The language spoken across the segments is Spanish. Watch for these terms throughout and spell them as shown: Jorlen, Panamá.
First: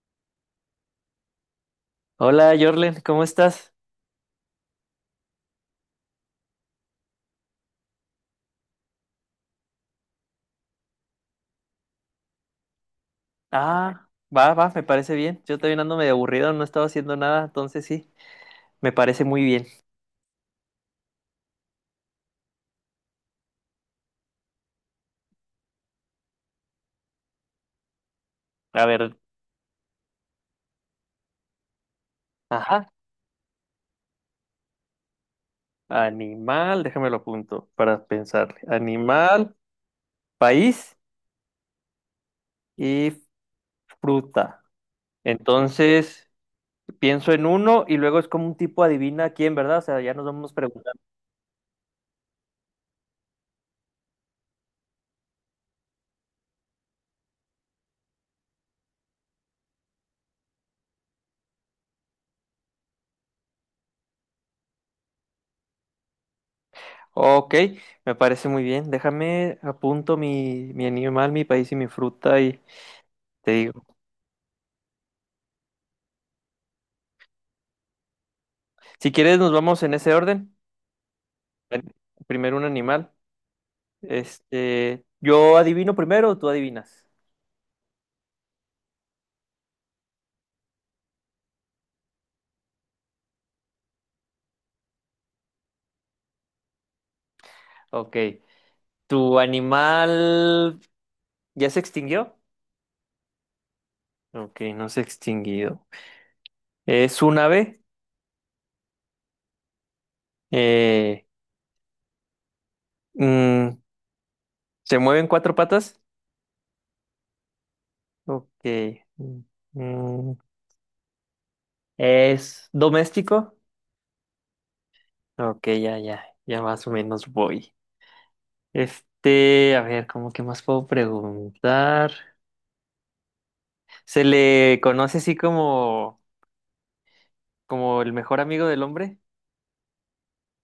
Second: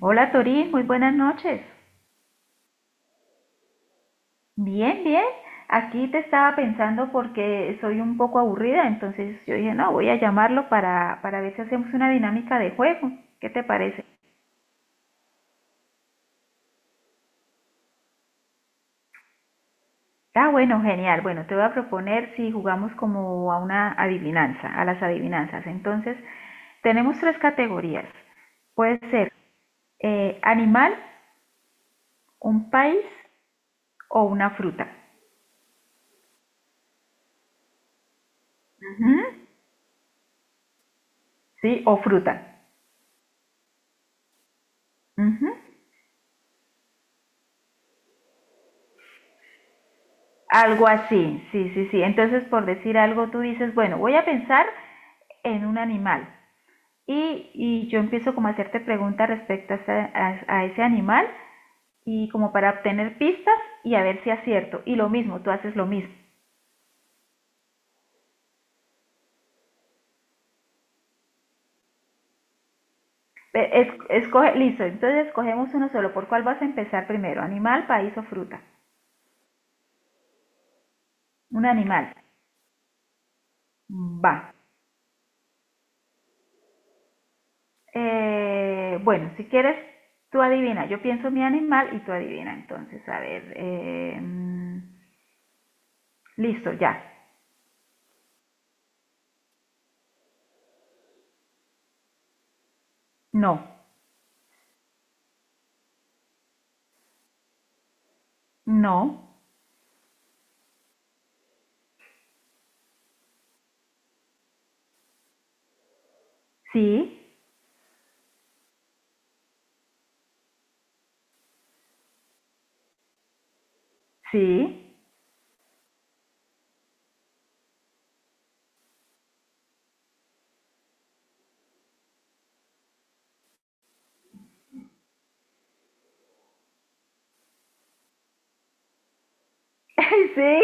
Hola Tori, muy buenas noches. Hola, Jorlen, ¿cómo estás? Bien, bien. Aquí te estaba pensando porque soy un poco aburrida, entonces yo dije, no, voy a llamarlo para ver si hacemos una dinámica de juego. ¿Qué te parece? Ah, va, me parece bien. Yo también ando medio aburrido, no estaba haciendo nada, entonces sí, me parece muy bien. Ah, bueno, genial. Bueno, te voy a proponer si jugamos como a una adivinanza, a las adivinanzas. Entonces, tenemos tres categorías. A Puede ver, ser animal, un ajá, país o una fruta. animal, déjame lo apunto para pensar. Ujú. Animal, país Sí, o fruta. y fruta. Ujú. Entonces, pienso en uno y luego es como un tipo adivina quién, ¿verdad? O sea, ya nos vamos Algo preguntando. así, sí, sí, sí. Entonces, por decir algo, tú dices, bueno, voy a pensar en un animal. Y yo empiezo como a hacerte preguntas respecto a, a ese animal y como para obtener pistas y a ver si acierto. Y lo mismo, tú haces lo mismo. Ok, me parece muy bien. Déjame apunto mi animal, mi país y mi fruta y te digo. Escoge, listo, entonces escogemos uno solo. ¿Por cuál vas a empezar primero? ¿Animal, país o fruta? Si quieres, nos vamos en ese orden. Un Bueno, animal. primero un animal. Va. Este, yo adivino primero o tú adivinas. Bueno, si quieres, tú adivina. Yo pienso mi animal y tú adivina. Entonces, a ver. Listo, ya. Ok. ¿Tu animal ya se extinguió? No, Ok, no se ha extinguido. ¿Es un ave? no, Eh, mm, ¿Se mueve en cuatro patas? sí, Ok. Mm, mm, ¿Es doméstico? sí, Ok, ya, ya, ya más o menos voy. Este, a ver, ¿cómo que más puedo preguntar? ¿Se le conoce así como, como el mejor amigo del hombre? sí.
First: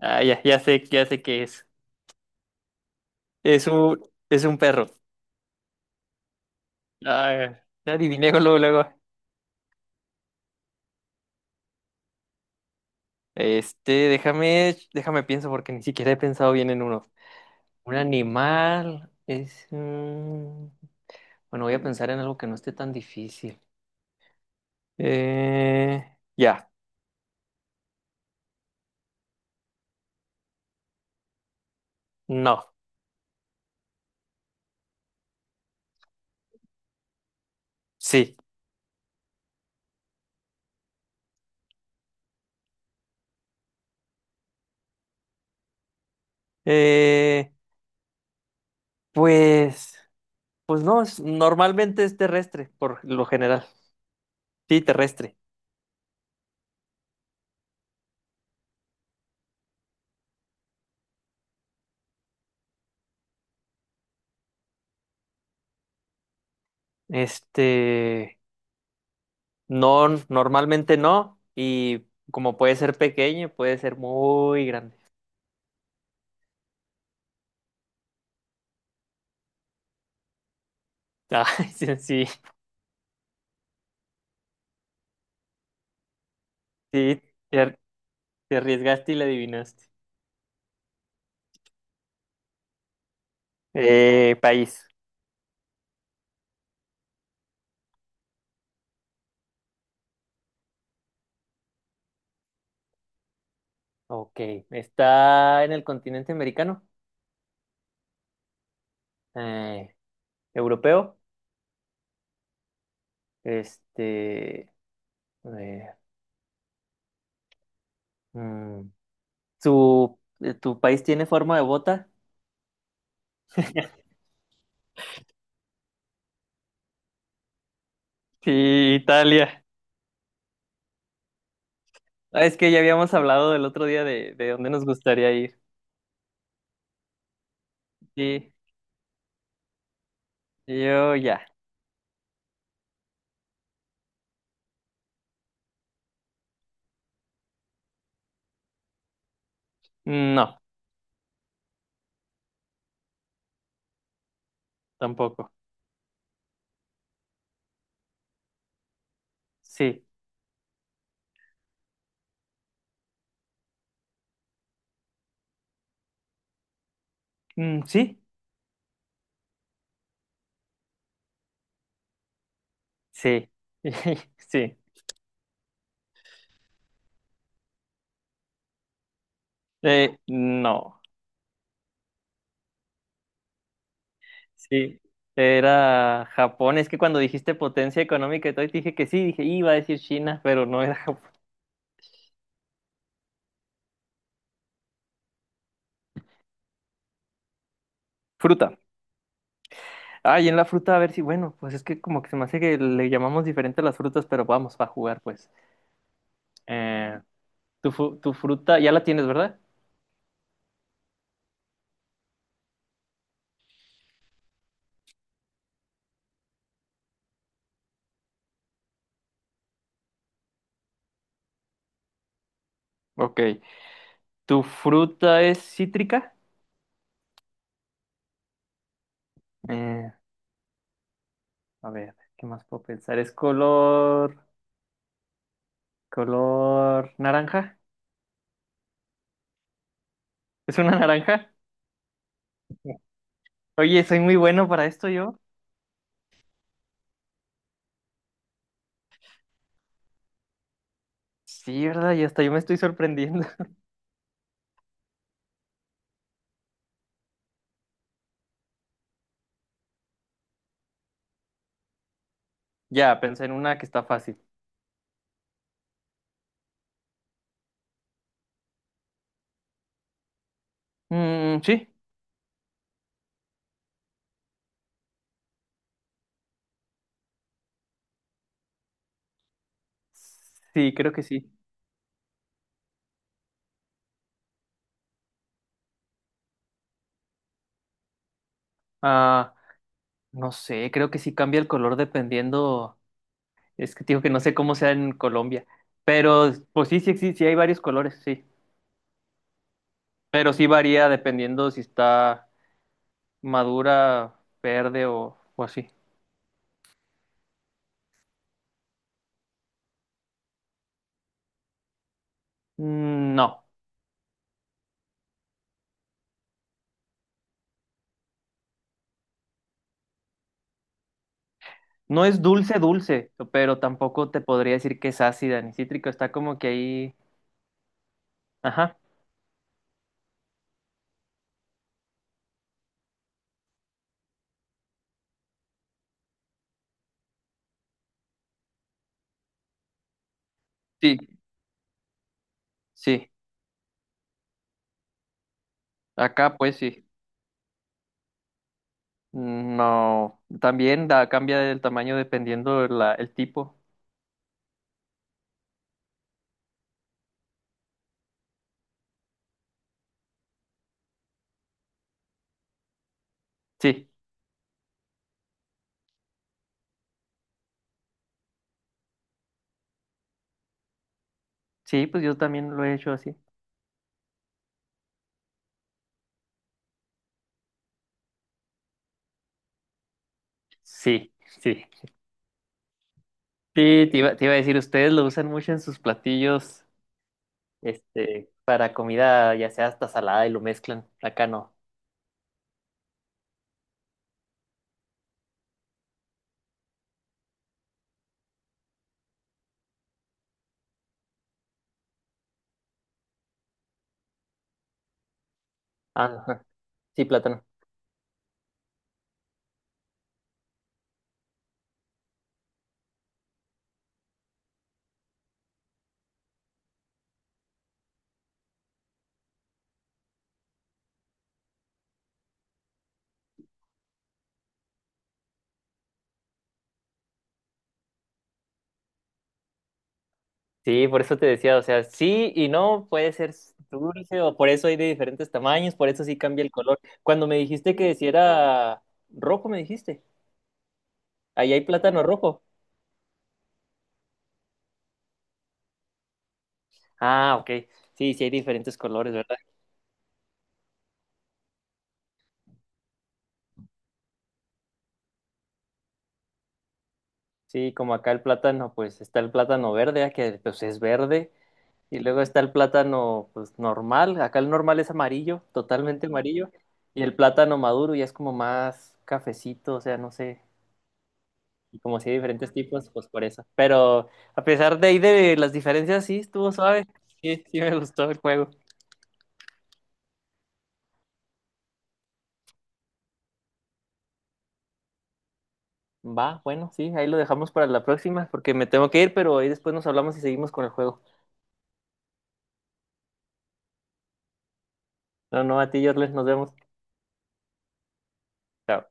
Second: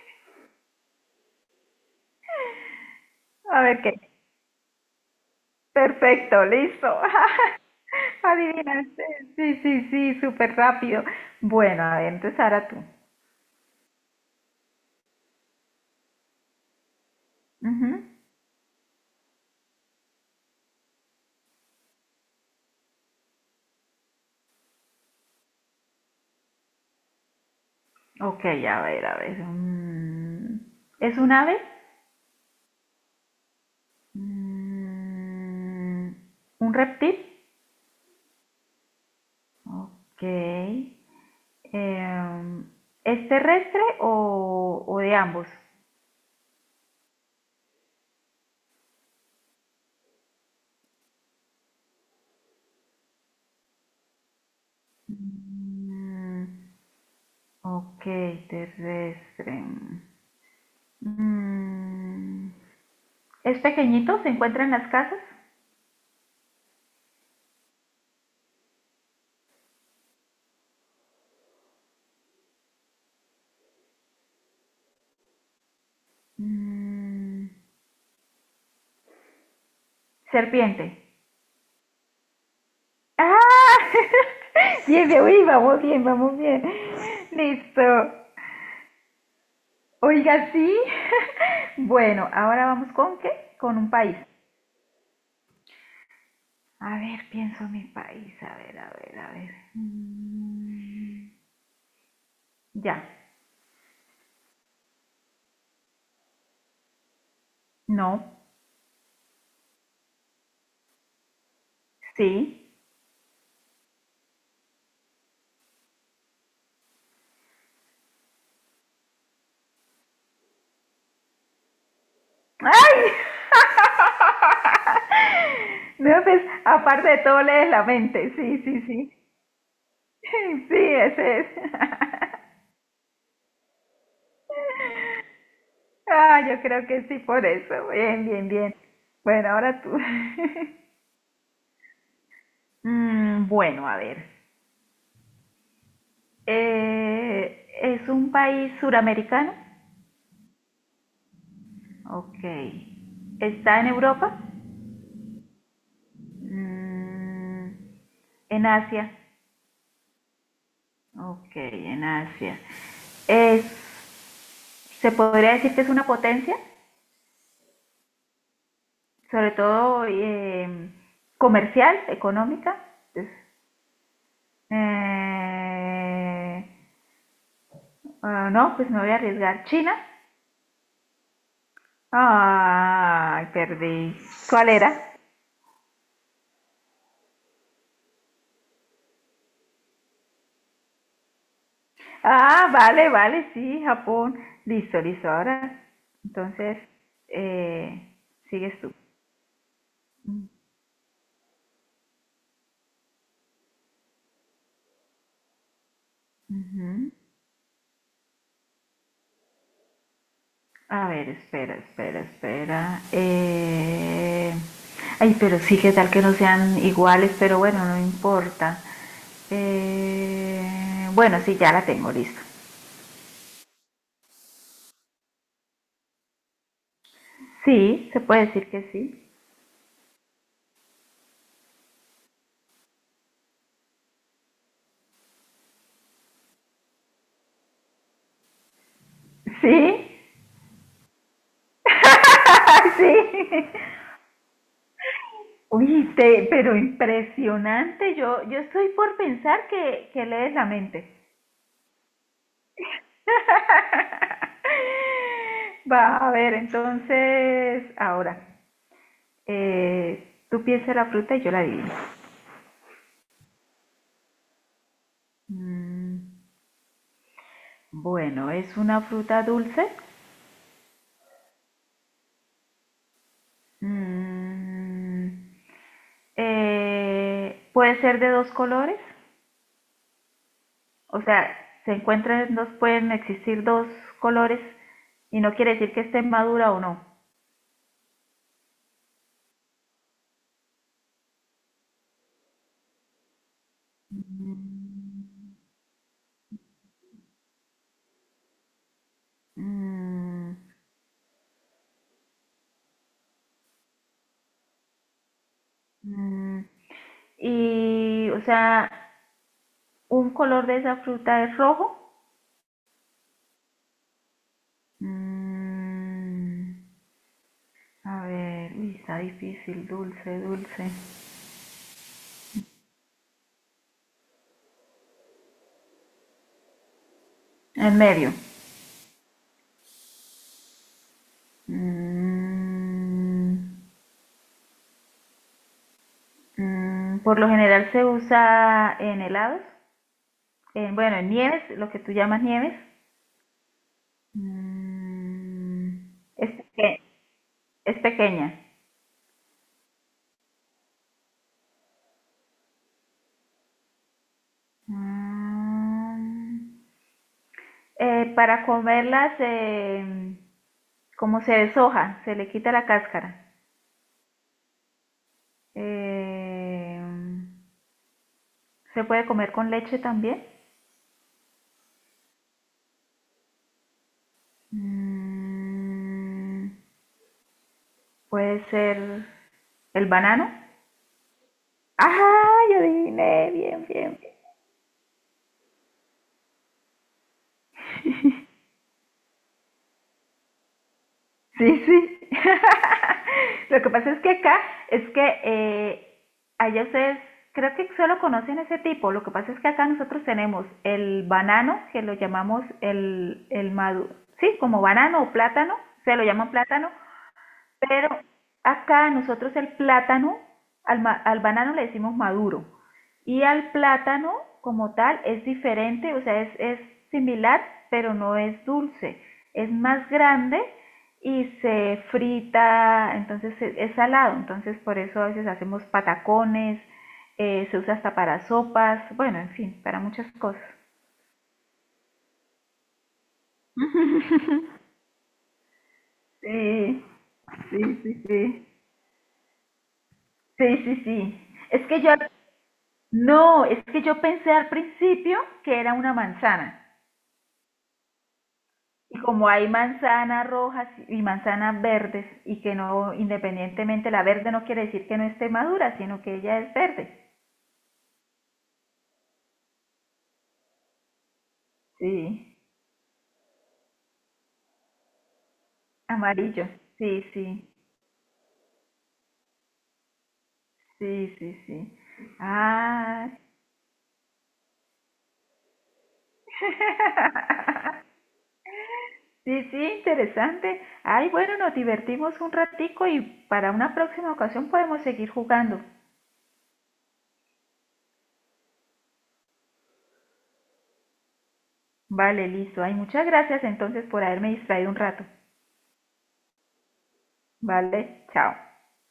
Ah, ya, ya sé qué es. A Es ver qué. un, es un perro. Perfecto, listo. Ah, ya adiviné luego, luego. Adivinaste. Sí, sí, sí, súper rápido. Bueno, a ver, entonces ahora tú. Este, déjame pienso porque ni siquiera he pensado bien en uno. Ujú. Un animal es... bueno, voy a pensar en algo que no esté tan difícil. Eh, ya, Ok, a ver, a ver. ¿Es un ave? no, Mm, ¿Un reptil? sí. Ok. em, ¿Es terrestre o de ambos? Eh, pues, pues no, es- normalmente es terrestre, por lo general. Sí, terrestre. Mm, Ok, terrestre. Mm, ¿Es pequeñito? ¿Se encuentra en las casas? Este... No, normalmente no. Y como puede ser pequeño, puede ser muy grande. Mm, serpiente. Ay, sí, sí, ¡Ah! Bien, bien, uy, vamos bien, vamos bien. sí, te ar- Listo. te arriesgaste y le adivinaste. Oiga, sí. Bueno, ahora vamos ¿con qué? Con un país. País. A ver, pienso en mi país. A ver, a ver, a ver. Ya. Ok. ¿Está en el continente americano? No. Eh, ¿Europeo? Sí. Este. eh, mm, ¿Tu país tiene forma de bota? ¡Ay! No, pues, aparte de todo, lees la mente. Sí, sí, Sí, sí. Italia. Sí, ese es. Ah, es que ya habíamos hablado del otro día de dónde nos gustaría ir. Ah, yo creo que sí, por eso. Bien, bien, Sí, bien. Bueno, ahora tú. yo ya. Bueno, a ver. ¿Es un país suramericano? No, Ok. ¿Está en Europa? tampoco. Mm, en Asia. Sí. Ok, en Asia. Es- ¿Se podría decir que es una potencia? Mm, ¿sí? Sobre todo comercial, económica. Entonces, Sí. Sí. eh, no, pues me voy a arriesgar. China. No. Ay, perdí. ¿Cuál era? Sí. Era Japón. Es que cuando dijiste potencia económica y todo, y te dije que sí, dije, iba a decir China, pero no era Japón. Ah, vale, vale, sí, Japón. Listo, listo. Ahora, entonces, eh, Fruta. sigues tú. Ah, y en la fruta, a ver si, bueno, pues es que como que se me hace que le llamamos diferente a las frutas, pero vamos, va a jugar, pues. Ujú. Eh, tu fruta, ya la tienes, ¿verdad? A ver, espera, espera, espera. Ay, pero sí, que tal que no sean iguales, pero bueno, no importa. Bueno, sí, ya la tengo lista. Ok. ¿Tu fruta es cítrica? Sí, se puede decir que sí. Eh, a ver, ¿qué más puedo pensar? ¿Es color, color naranja? Sí, ¿Es una naranja? sí. Oye, soy muy bueno para esto yo. Uy, pero impresionante. Yo estoy por pensar que lees la mente. Sí, ¿verdad? Y hasta yo me estoy sorprendiendo. Va, a ver, entonces, ahora, tú piensas la fruta y yo la adivino. Ya, pensé en una que está fácil. Mm. Bueno, ¿es una fruta dulce? Mm, sí. Mm, ¿puede ser de dos colores? Sí, creo que O sí. sea, se encuentran dos, pueden existir dos colores y no quiere decir que esté madura o no. Ah, no sé, creo que sí cambia el color dependiendo. Es que te digo que no sé cómo sea en Colombia. Pero, pues sí, sí, sí, sí hay varios colores, sí. Pero Mm, sí varía dependiendo si está madura, verde o así. mm, y, o sea, ¿un color de esa fruta es rojo? Mm, no. Mm, a ver, uy, está difícil, dulce, dulce. No es dulce, dulce, pero tampoco te podría decir que es ácida ni cítrico. Está como que ahí. En medio. Ajá. Mm, por lo general se usa en helados, en, Sí, bueno, en nieves, lo que tú llamas nieves. sí. Mm, es, Acá, pues peque- sí. es pequeña. No. También da, cambia el tamaño dependiendo el tipo. Mm, para comerlas, como se deshoja, se le quita la cáscara. Sí, Eh, se puede comer con leche también. sí, pues yo también lo he hecho así. Mm, puede ser el banano. Sí, sí. ¡Ah! Yo adiviné. Bien, Sí, bien. Te iba a decir, ustedes lo usan mucho en sus platillos, este, para comida, ya sea hasta salada y lo mezclan. Acá no. Sí, sí. Lo que pasa es que acá es que allá se creo que solo conocen ese tipo. Lo que pasa es que acá nosotros tenemos el banano, que lo llamamos el maduro, sí, como banano o plátano, se Ah, lo llaman ajá. plátano, Sí, plátano. pero acá nosotros el plátano, al banano le decimos maduro. Y al plátano como tal es diferente, o sea, es similar, pero no es dulce. Es más grande y se frita, entonces es salado. Entonces por eso a veces hacemos patacones, se usa hasta para sopas, bueno, en fin, para muchas cosas. Sí, por eso te decía, o sea, sí y no, puede ser dulce, o por eso hay de diferentes tamaños, por eso sí cambia el color. Sí, Cuando me sí, dijiste que sí, si sí. era rojo, me dijiste, Sí, sí, sí. ahí hay Es que yo plátano rojo. No, es que yo pensé al principio que era una manzana. Ah, ok, sí, sí hay diferentes Y colores, como ¿verdad? hay manzanas rojas y manzanas verdes, y que no, independientemente, la verde no quiere decir que no esté madura, sino que ella es verde. Sí, como acá el plátano, pues está el plátano verde, ah, que pues es verde, y luego Sí, está el plátano, pues normal, acá el normal es amarillo, totalmente amarillo. amarillo, y Sí, el sí, plátano maduro ya es como más cafecito, o sea, no sé. sí, sí, Y sí. como si hay diferentes tipos, pues Ah, por eso. Pero a pesar de ahí de las diferencias, sí, estuvo suave. Sí, sí me gustó el juego. sí, sí, interesante. Ay, bueno, nos divertimos un ratico y para una próxima ocasión podemos seguir jugando. Va, bueno, sí, ahí lo dejamos para la próxima, porque me tengo que ir, pero ahí después nos hablamos y seguimos con el juego. Vale, listo. Ay, muchas gracias entonces por haberme distraído un rato. No, no, a ti, Jorles, nos vemos. Vale, chao. Chao.